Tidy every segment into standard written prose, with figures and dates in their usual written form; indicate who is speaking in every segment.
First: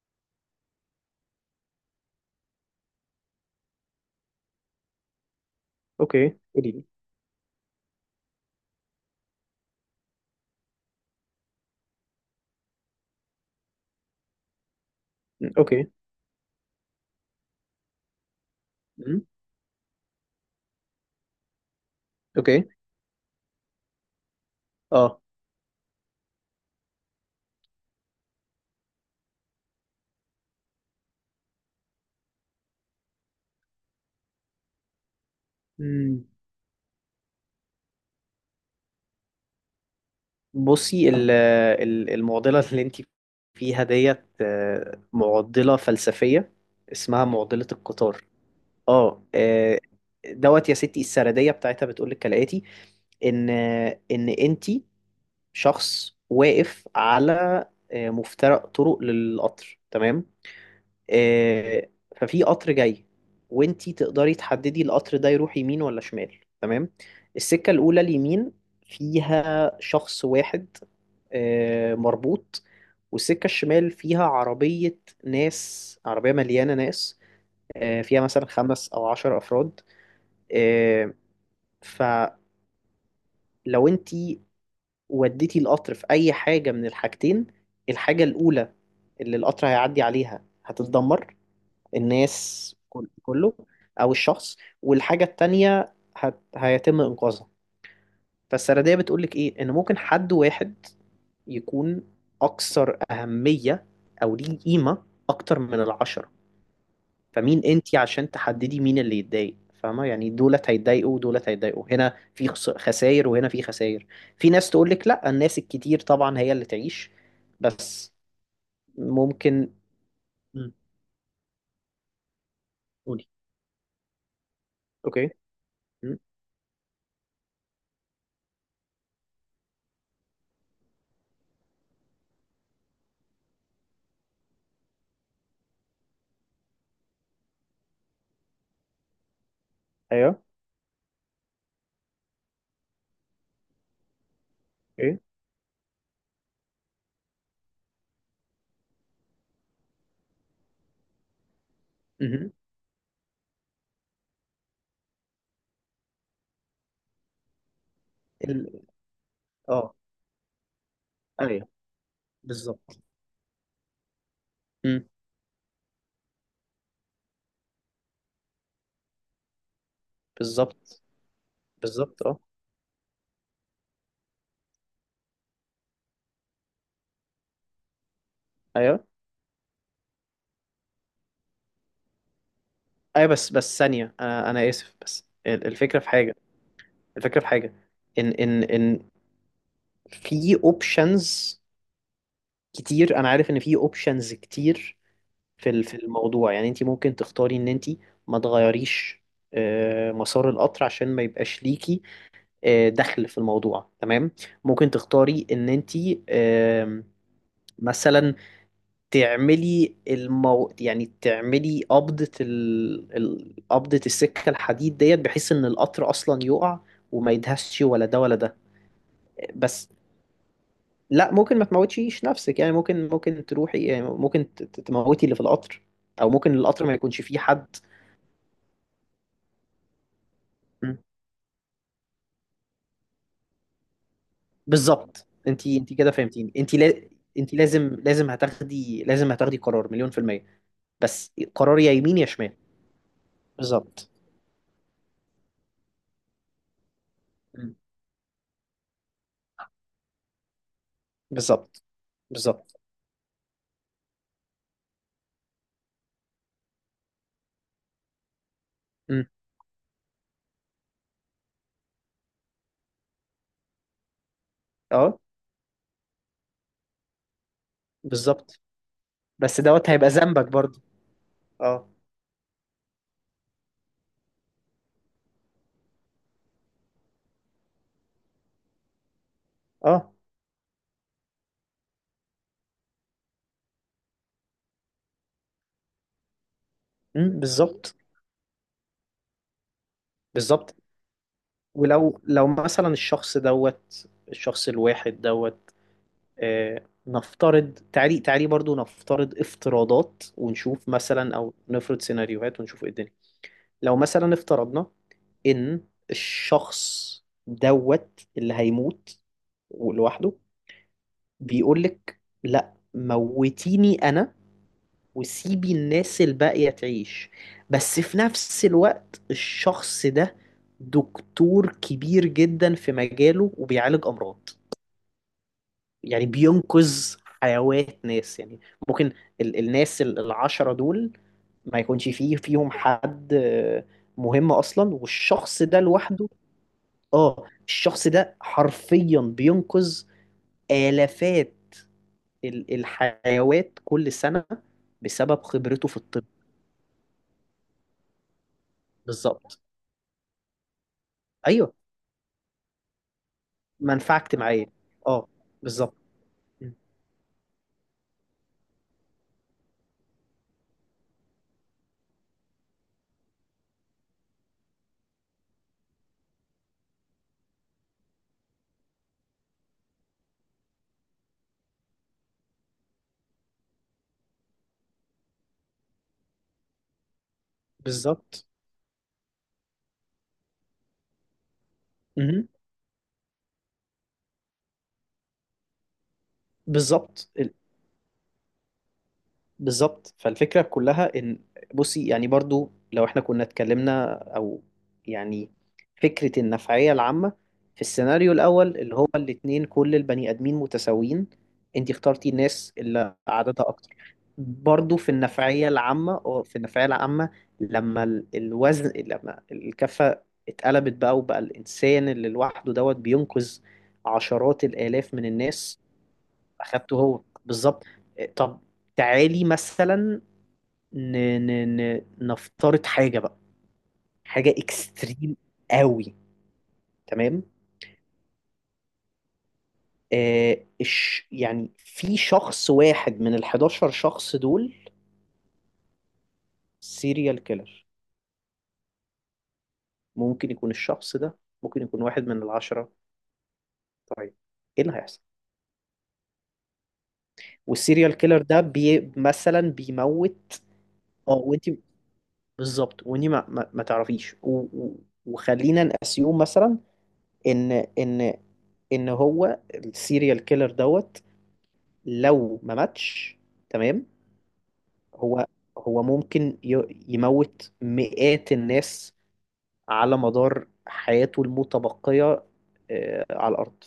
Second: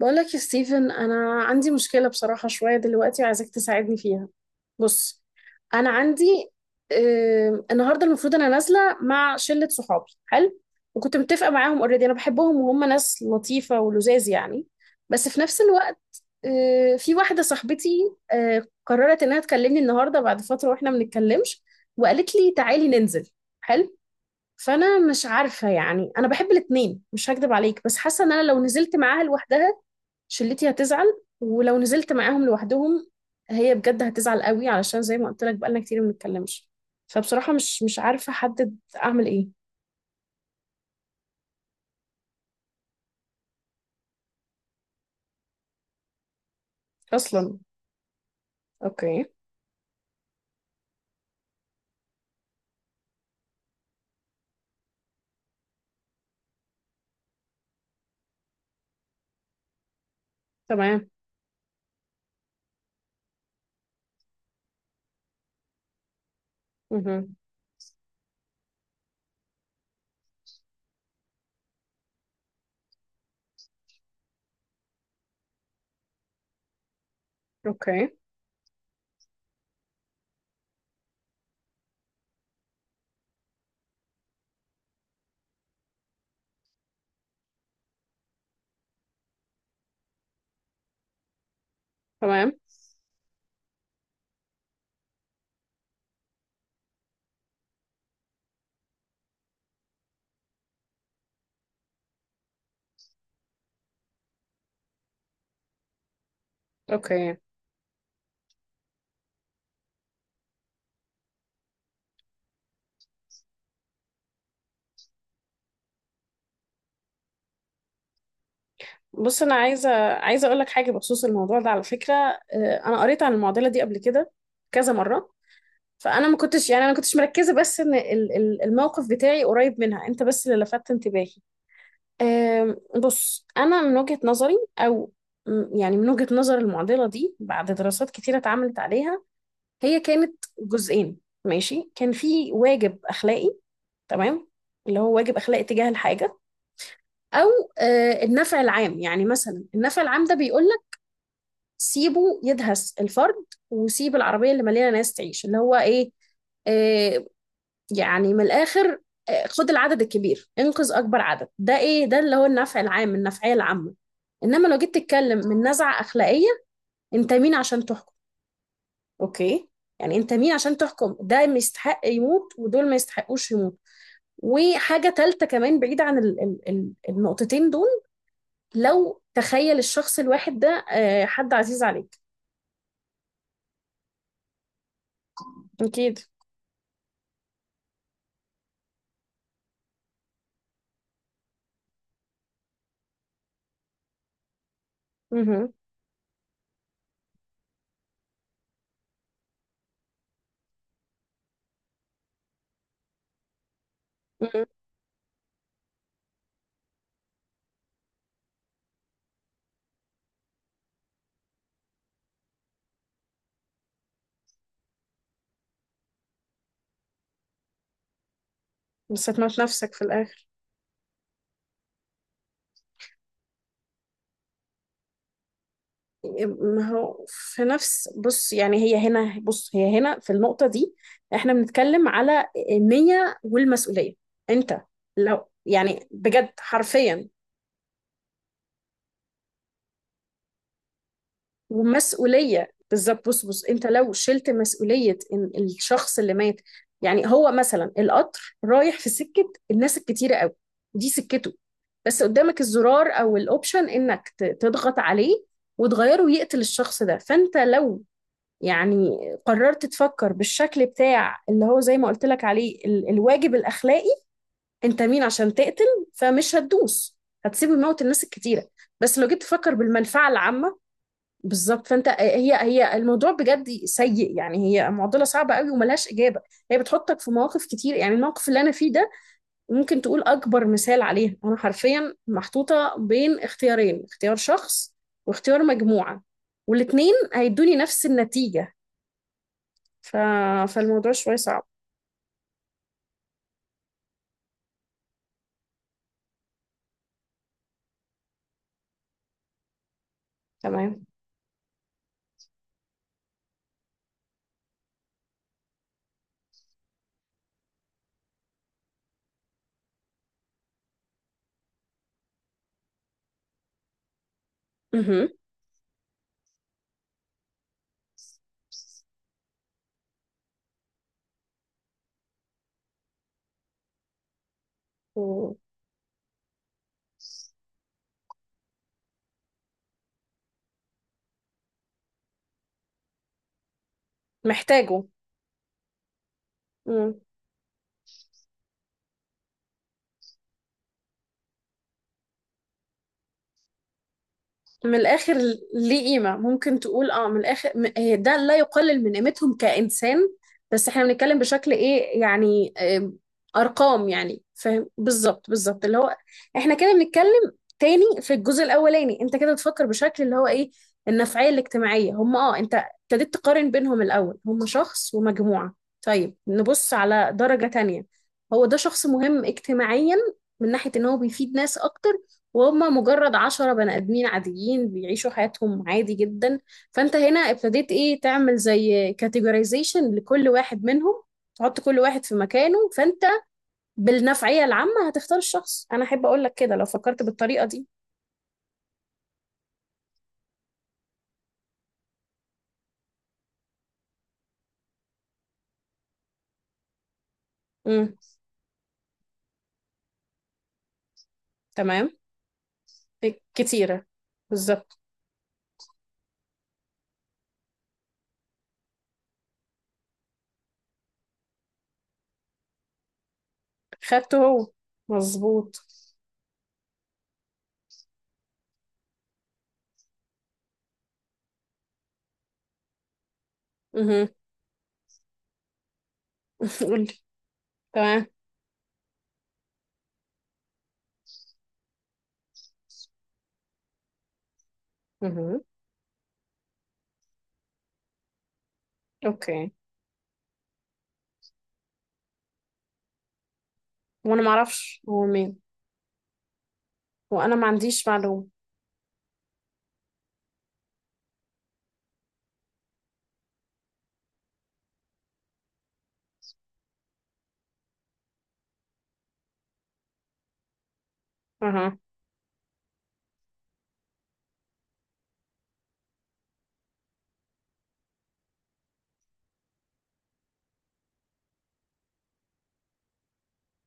Speaker 1: بقولك يا ستيفن، انا عندي مشكله بصراحه شويه دلوقتي وعايزاك تساعدني فيها. بص، انا
Speaker 2: اوكي،
Speaker 1: عندي
Speaker 2: قولي لي.
Speaker 1: النهارده المفروض انا نازله مع شله صحابي حلو، وكنت متفقه معاهم. اوريدي انا بحبهم وهم ناس لطيفه ولذاذ يعني. بس في نفس
Speaker 2: اوكي.
Speaker 1: الوقت، في واحده صاحبتي قررت
Speaker 2: مم.
Speaker 1: انها تكلمني النهارده بعد فتره واحنا ما بنتكلمش، وقالت لي
Speaker 2: اوكي.
Speaker 1: تعالي ننزل. حلو. فانا
Speaker 2: اه
Speaker 1: مش عارفه، يعني انا بحب الاتنين مش هكدب عليك، بس حاسه ان انا لو نزلت معاها لوحدها، شلتي هتزعل. ولو نزلت معاهم لوحدهم، هي بجد هتزعل قوي، علشان زي ما قلت لك بقالنا كتير ما
Speaker 2: مم.
Speaker 1: بنتكلمش. فبصراحة مش عارفة احدد اعمل ايه.
Speaker 2: بصي، المعضله اللي انت فيها ديت معضله فلسفيه اسمها
Speaker 1: اصلا
Speaker 2: معضله القطار. اه
Speaker 1: اوكي.
Speaker 2: آه، دوت يا ستي، السرديه بتاعتها بتقول لك كالاتي: ان انت شخص واقف على مفترق طرق للقطر، تمام.
Speaker 1: تمام.
Speaker 2: آه، ففي قطر جاي، وانتي تقدري تحددي القطر ده يروح يمين ولا شمال، تمام.
Speaker 1: مهم.
Speaker 2: السكة الأولى، اليمين، فيها شخص واحد مربوط، والسكة الشمال فيها عربية، ناس، عربية مليانة ناس،
Speaker 1: اوكي.
Speaker 2: فيها مثلا خمس أو عشر أفراد. آه، فلو انتي وديتي القطر في أي حاجة من الحاجتين، الحاجة الأولى اللي القطر هيعدي عليها هتتدمر،
Speaker 1: تمام.
Speaker 2: الناس كله، او الشخص. والحاجه التانيه هيتم انقاذها. فالسرديه بتقول لك ايه؟ ان ممكن حد واحد يكون اكثر اهميه او ليه قيمه اكتر من العشره.
Speaker 1: اوكي.
Speaker 2: فمين انتي عشان تحددي مين اللي يتضايق؟ فاهمه؟ يعني دولت هيتضايقوا ودولت هيتضايقوا، هنا في خساير وهنا في خساير. في ناس تقول لك لا، الناس الكتير طبعا هي اللي تعيش، بس
Speaker 1: بص، انا
Speaker 2: ممكن...
Speaker 1: عايزة اقول لك
Speaker 2: مم.
Speaker 1: حاجة بخصوص الموضوع ده على فكرة. انا قريت
Speaker 2: قولي.
Speaker 1: عن المعضلة دي قبل كده كذا
Speaker 2: اوكي.
Speaker 1: مرة.
Speaker 2: مم.
Speaker 1: فانا ما كنتش، يعني انا ما كنتش مركزة، بس ان الموقف بتاعي قريب منها، انت بس اللي لفتت انتباهي. بص، أنا من وجهة نظري، أو يعني من وجهة نظر المعضلة دي بعد دراسات كتيرة اتعملت عليها، هي
Speaker 2: ايوه.
Speaker 1: كانت جزئين. ماشي، كان في واجب أخلاقي. تمام. اللي هو
Speaker 2: ايه.
Speaker 1: واجب أخلاقي تجاه الحاجة، أو النفع العام. يعني مثلا النفع العام ده بيقول لك سيبه
Speaker 2: مهم.
Speaker 1: يدهس الفرد، وسيب العربية اللي مليانة ناس تعيش. اللي هو إيه، آه، يعني من الآخر، خد
Speaker 2: اه.
Speaker 1: العدد الكبير، انقذ أكبر عدد.
Speaker 2: ايوه،
Speaker 1: ده إيه؟ ده اللي هو النفع
Speaker 2: بالظبط.
Speaker 1: العام، النفعية العامة. إنما لو جيت
Speaker 2: امم
Speaker 1: تتكلم من نزعة أخلاقية، أنت مين عشان تحكم؟ أوكي. يعني أنت مين عشان
Speaker 2: بالظبط.
Speaker 1: تحكم ده ما يستحق
Speaker 2: بالظبط. اه.
Speaker 1: يموت ودول ما يستحقوش يموت؟ وحاجة تالتة كمان بعيدة عن النقطتين دول،
Speaker 2: ايوه.
Speaker 1: لو تخيل الشخص الواحد ده حد عزيز عليك.
Speaker 2: ايوه، بس ثانيه، انا اسف، بس الفكره في
Speaker 1: أكيد.
Speaker 2: حاجه. الفكره في حاجه ان في اوبشنز كتير. انا عارف ان في اوبشنز كتير
Speaker 1: مهم.
Speaker 2: في الموضوع. يعني انت ممكن تختاري ان انت ما تغيريش مسار القطر عشان ما يبقاش ليكي دخل في الموضوع، تمام.
Speaker 1: مهم.
Speaker 2: ممكن تختاري ان انت مثلا تعملي يعني تعملي قبضة قبضة السكة الحديد ديت بحيث ان القطر اصلا يقع، وما يدهسش ولا ده ولا ده.
Speaker 1: بس هتموت
Speaker 2: بس
Speaker 1: نفسك في الآخر.
Speaker 2: لا، ممكن ما تموتيش نفسك. يعني ممكن تروحي، يعني ممكن تموتي اللي في القطر، او ممكن
Speaker 1: ما
Speaker 2: القطر ما يكونش
Speaker 1: هو
Speaker 2: فيه
Speaker 1: في
Speaker 2: حد.
Speaker 1: نفس، بص يعني هي هنا، بص هي هنا في النقطة
Speaker 2: م.
Speaker 1: دي. احنا بنتكلم على النية والمسؤولية. انت
Speaker 2: بالظبط،
Speaker 1: لو
Speaker 2: انت
Speaker 1: يعني
Speaker 2: كده
Speaker 1: بجد
Speaker 2: فهمتيني. انت لا...
Speaker 1: حرفيا،
Speaker 2: انت لازم هتاخدي قرار مليون في المية، بس قرار يا يمين يا شمال.
Speaker 1: ومسؤولية. بالظبط. بص بص، انت
Speaker 2: بالظبط.
Speaker 1: لو شلت مسؤولية ان الشخص اللي مات، يعني هو
Speaker 2: م.
Speaker 1: مثلا القطر رايح في سكة الناس الكتيرة قوي، دي سكته،
Speaker 2: بالظبط.
Speaker 1: بس قدامك
Speaker 2: بالظبط.
Speaker 1: الزرار او الاوبشن انك تضغط عليه وتغيره يقتل الشخص ده، فانت لو يعني
Speaker 2: م.
Speaker 1: قررت تفكر بالشكل بتاع اللي هو زي ما قلت لك عليه ال الواجب الأخلاقي، أنت
Speaker 2: اه.
Speaker 1: مين عشان تقتل؟ فمش هتدوس، هتسيب الموت الناس
Speaker 2: بالظبط،
Speaker 1: الكتيرة. بس لو جيت
Speaker 2: بس
Speaker 1: تفكر
Speaker 2: دوت هيبقى
Speaker 1: بالمنفعة
Speaker 2: ذنبك
Speaker 1: العامة،
Speaker 2: برضه.
Speaker 1: بالظبط.
Speaker 2: اه.
Speaker 1: فأنت هي الموضوع بجد سيء يعني، هي معضلة صعبة قوي وملهاش إجابة. هي بتحطك في مواقف كتير. يعني الموقف اللي أنا فيه ده ممكن
Speaker 2: اه.
Speaker 1: تقول أكبر مثال عليها. أنا حرفيا محطوطة بين اختيارين: اختيار شخص واختيار مجموعة، والاتنين هيدوني
Speaker 2: بالظبط.
Speaker 1: نفس النتيجة. ف...
Speaker 2: بالظبط.
Speaker 1: فالموضوع شوية صعب.
Speaker 2: ولو مثلا الشخص دوت، الشخص الواحد دوت، نفترض. تعالي تعالي برضو، نفترض افتراضات ونشوف،
Speaker 1: تمام.
Speaker 2: مثلا، او نفرض سيناريوهات ونشوف ايه الدنيا. لو مثلا افترضنا ان الشخص دوت اللي هيموت لوحده بيقول لك: لا، موتيني انا
Speaker 1: مهم.
Speaker 2: وسيبي الناس الباقية تعيش. بس في نفس الوقت الشخص ده دكتور كبير جدا في مجاله وبيعالج أمراض. يعني بينقذ حيوات ناس. يعني ممكن الناس العشرة دول ما يكونش فيهم حد مهم أصلا،
Speaker 1: ومحتاجه.
Speaker 2: والشخص ده لوحده.
Speaker 1: مم.
Speaker 2: اه، الشخص ده حرفيا بينقذ آلافات الحيوات كل سنة
Speaker 1: من الاخر.
Speaker 2: بسبب خبرته في
Speaker 1: ليه
Speaker 2: الطب.
Speaker 1: قيمه، ممكن تقول اه من الاخر، هي ده لا يقلل من قيمتهم
Speaker 2: بالظبط.
Speaker 1: كانسان، بس احنا بنتكلم بشكل
Speaker 2: ايوه.
Speaker 1: ايه، يعني ارقام
Speaker 2: منفعه
Speaker 1: يعني،
Speaker 2: اجتماعيه.
Speaker 1: فاهم؟
Speaker 2: اه.
Speaker 1: بالظبط
Speaker 2: بالظبط.
Speaker 1: اللي هو احنا كده بنتكلم. تاني، في الجزء الاولاني انت كده بتفكر بشكل اللي هو ايه، النفعيه الاجتماعيه. هم اه انت ابتديت تقارن بينهم. الاول هم شخص ومجموعه. طيب نبص على درجه تانية، هو ده شخص مهم اجتماعيا من ناحيه ان هو بيفيد ناس اكتر، وهم مجرد عشرة بني آدمين عاديين بيعيشوا حياتهم عادي جدا. فأنت هنا ابتديت إيه
Speaker 2: بالظبط.
Speaker 1: تعمل زي كاتيجورايزيشن لكل واحد منهم، تحط كل واحد في
Speaker 2: مهم.
Speaker 1: مكانه. فأنت بالنفعية العامة هتختار الشخص. أنا أحب أقول لك كده لو فكرت
Speaker 2: بالظبط.
Speaker 1: بالطريقة دي.
Speaker 2: فالفكرة كلها إن... بصي، يعني برضو لو إحنا كنا اتكلمنا، أو يعني فكرة النفعية العامة في
Speaker 1: امم.
Speaker 2: السيناريو الأول، اللي هو الاتنين كل البني آدمين متساويين، أنت
Speaker 1: تمام.
Speaker 2: اخترتي الناس اللي
Speaker 1: إيه،
Speaker 2: عددها
Speaker 1: كتيرة.
Speaker 2: أكتر. برضو
Speaker 1: بالظبط.
Speaker 2: في النفعية العامة، لما ال- الوزن لما الكفة اتقلبت بقى وبقى الإنسان اللي لوحده دوت بينقذ
Speaker 1: خدته
Speaker 2: عشرات
Speaker 1: هو.
Speaker 2: الآلاف من
Speaker 1: مظبوط.
Speaker 2: الناس. اخدته هو، بالظبط. طب تعالي مثلا، ن... نفترض حاجه بقى،
Speaker 1: اها.
Speaker 2: حاجه اكستريم قوي.
Speaker 1: قولي.
Speaker 2: تمام.
Speaker 1: تمام.
Speaker 2: يعني في شخص واحد من ال 11 شخص دول
Speaker 1: اها.
Speaker 2: سيريال كيلر.
Speaker 1: أوكي.
Speaker 2: ممكن يكون الشخص ده. ممكن يكون واحد من العشرة، طيب.
Speaker 1: وأنا
Speaker 2: ايه اللي
Speaker 1: معرفش
Speaker 2: هيحصل؟
Speaker 1: هو مين. وأنا ما عنديش
Speaker 2: والسيريال كيلر
Speaker 1: معلومة.
Speaker 2: ده مثلا بيموت. اه، وانت بالظبط. وانت ما تعرفيش. وخلينا نأسيوم مثلا ان هو السيريال كيلر دوت،
Speaker 1: اها.
Speaker 2: لو ما ماتش، تمام. هو هو ممكن يموت مئات الناس على مدار حياته المتبقية على الأرض.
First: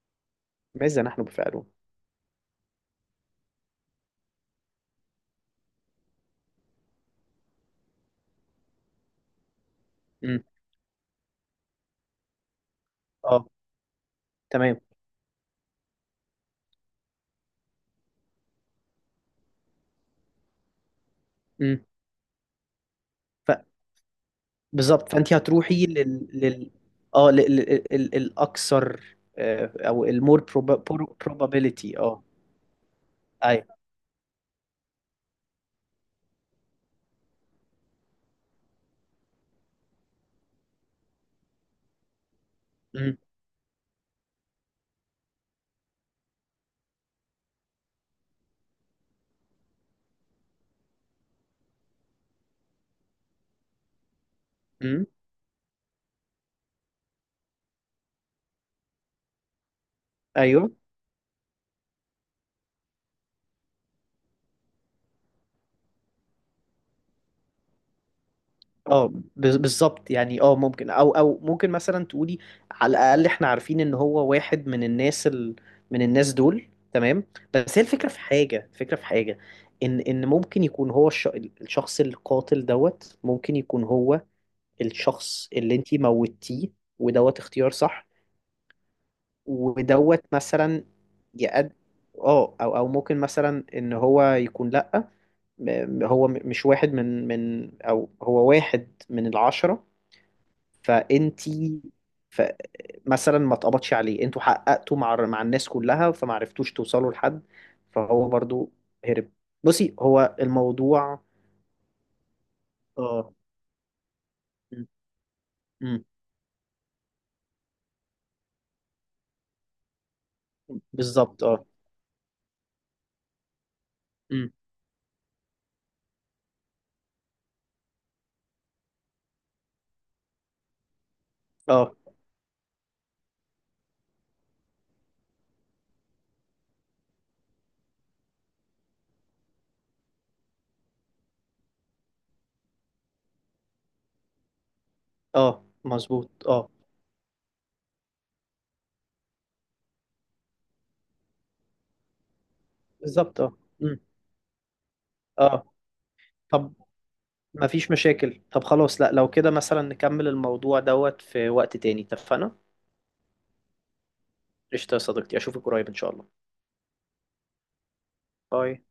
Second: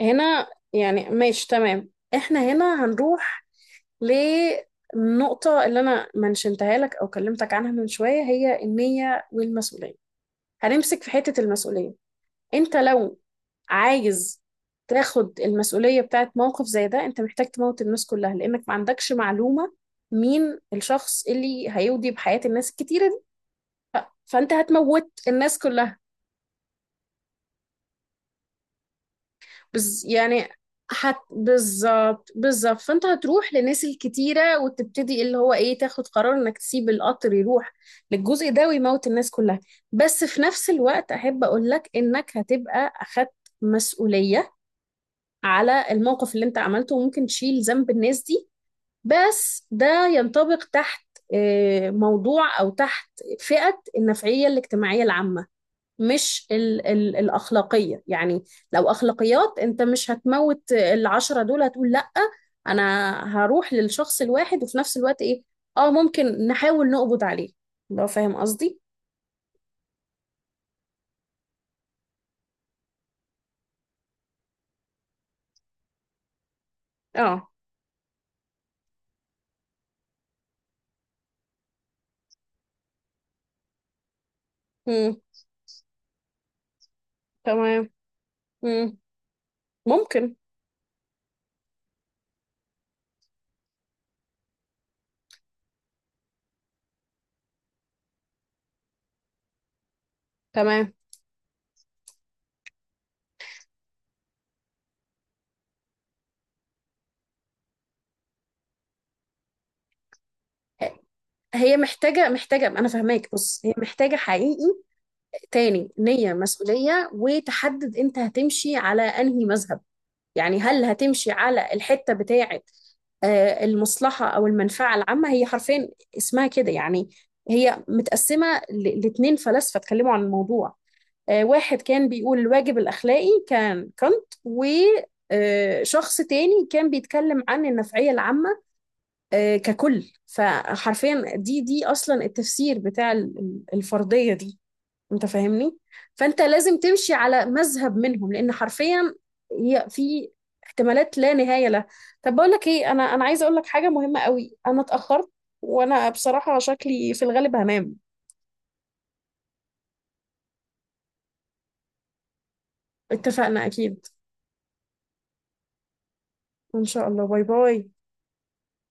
Speaker 1: هنا
Speaker 2: فماذا
Speaker 1: يعني
Speaker 2: نحن
Speaker 1: ماشي
Speaker 2: بفعله؟
Speaker 1: تمام، احنا هنا هنروح للنقطة اللي انا منشنتها لك او كلمتك عنها من شوية، هي النية والمسؤولية.
Speaker 2: مم.
Speaker 1: هنمسك في حتة المسؤولية. انت لو
Speaker 2: اه.
Speaker 1: عايز
Speaker 2: تمام.
Speaker 1: تاخد المسؤولية بتاعت موقف زي ده، انت محتاج تموت الناس كلها لانك ما عندكش معلومة مين الشخص اللي
Speaker 2: مم.
Speaker 1: هيودي بحياة الناس الكتيرة دي.
Speaker 2: ف
Speaker 1: فانت
Speaker 2: بالظبط،
Speaker 1: هتموت
Speaker 2: فأنت
Speaker 1: الناس
Speaker 2: هتروحي
Speaker 1: كلها.
Speaker 2: لل الأكثر،
Speaker 1: بز
Speaker 2: أو المور
Speaker 1: يعني هت،
Speaker 2: probability. اه.
Speaker 1: بالظبط بالظبط. فانت هتروح
Speaker 2: أيوه.
Speaker 1: للناس الكتيرة وتبتدي اللي هو ايه تاخد قرار انك تسيب القطر يروح للجزء ده ويموت الناس كلها. بس في نفس الوقت احب اقول لك انك هتبقى
Speaker 2: مم.
Speaker 1: اخدت مسؤولية على الموقف اللي انت عملته وممكن تشيل ذنب الناس دي. بس ده ينطبق تحت موضوع او تحت فئة النفعية الاجتماعية
Speaker 2: مم.
Speaker 1: العامة، مش ال ال الأخلاقية. يعني لو أخلاقيات، أنت مش هتموت
Speaker 2: أيوه.
Speaker 1: العشرة دول، هتقول لأ أنا هروح للشخص الواحد، وفي نفس الوقت إيه، آه ممكن نحاول نقبض عليه، لو فاهم قصدي.
Speaker 2: بالظبط. يعني ممكن، او ممكن مثلا تقولي: على الاقل احنا عارفين ان هو واحد من الناس من الناس دول، تمام.
Speaker 1: آه.
Speaker 2: بس هي الفكره في حاجه. الفكره في حاجه ان ممكن يكون هو الشخص القاتل دوت. ممكن يكون هو
Speaker 1: مم.
Speaker 2: الشخص اللي انتي موتيه. ودوت اختيار
Speaker 1: تمام.
Speaker 2: صح.
Speaker 1: مم.
Speaker 2: ودوت
Speaker 1: ممكن.
Speaker 2: مثلا يقد اه او ممكن مثلا ان هو يكون لا، مش واحد من او هو واحد من العشرة.
Speaker 1: تمام.
Speaker 2: فانتي ف... مثلا ما اتقبضش عليه. انتوا حققتوا مع الناس كلها فما عرفتوش توصلوا لحد، فهو برضو هرب. بصي هو الموضوع.
Speaker 1: هي محتاجة، محتاجة، أنا فاهماك.
Speaker 2: اه.
Speaker 1: بص هي محتاجة حقيقي
Speaker 2: م-
Speaker 1: تاني
Speaker 2: م.
Speaker 1: نية، مسؤولية، وتحدد أنت هتمشي على أنهي مذهب. يعني هل هتمشي
Speaker 2: بالظبط. اه.
Speaker 1: على الحتة بتاعة المصلحة أو
Speaker 2: م.
Speaker 1: المنفعة العامة، هي حرفيا اسمها كده يعني. هي متقسمة لاتنين فلاسفة اتكلموا عن الموضوع. واحد
Speaker 2: اه.
Speaker 1: كان بيقول الواجب الأخلاقي كان كانت، وشخص تاني كان بيتكلم عن النفعية العامة ككل. فحرفيا دي أصلا التفسير بتاع الفرضية دي، انت
Speaker 2: اه،
Speaker 1: فاهمني. فانت
Speaker 2: مظبوط. اه.
Speaker 1: لازم تمشي على مذهب منهم، لان حرفيا هي في احتمالات لا نهايه لها. طب بقول لك ايه، انا
Speaker 2: بالظبط.
Speaker 1: عايزه
Speaker 2: اه.
Speaker 1: اقول لك حاجه
Speaker 2: م.
Speaker 1: مهمه قوي، انا اتاخرت
Speaker 2: اه.
Speaker 1: وانا بصراحه
Speaker 2: طب
Speaker 1: شكلي في الغالب
Speaker 2: ما فيش
Speaker 1: هنام.
Speaker 2: مشاكل. طب خلاص. لا، لو كده مثلا نكمل الموضوع دوت في وقت تاني، اتفقنا؟
Speaker 1: اتفقنا. اكيد
Speaker 2: قشطة يا صديقتي. اشوفك قريب ان شاء الله.
Speaker 1: ان شاء الله. باي باي.
Speaker 2: باي.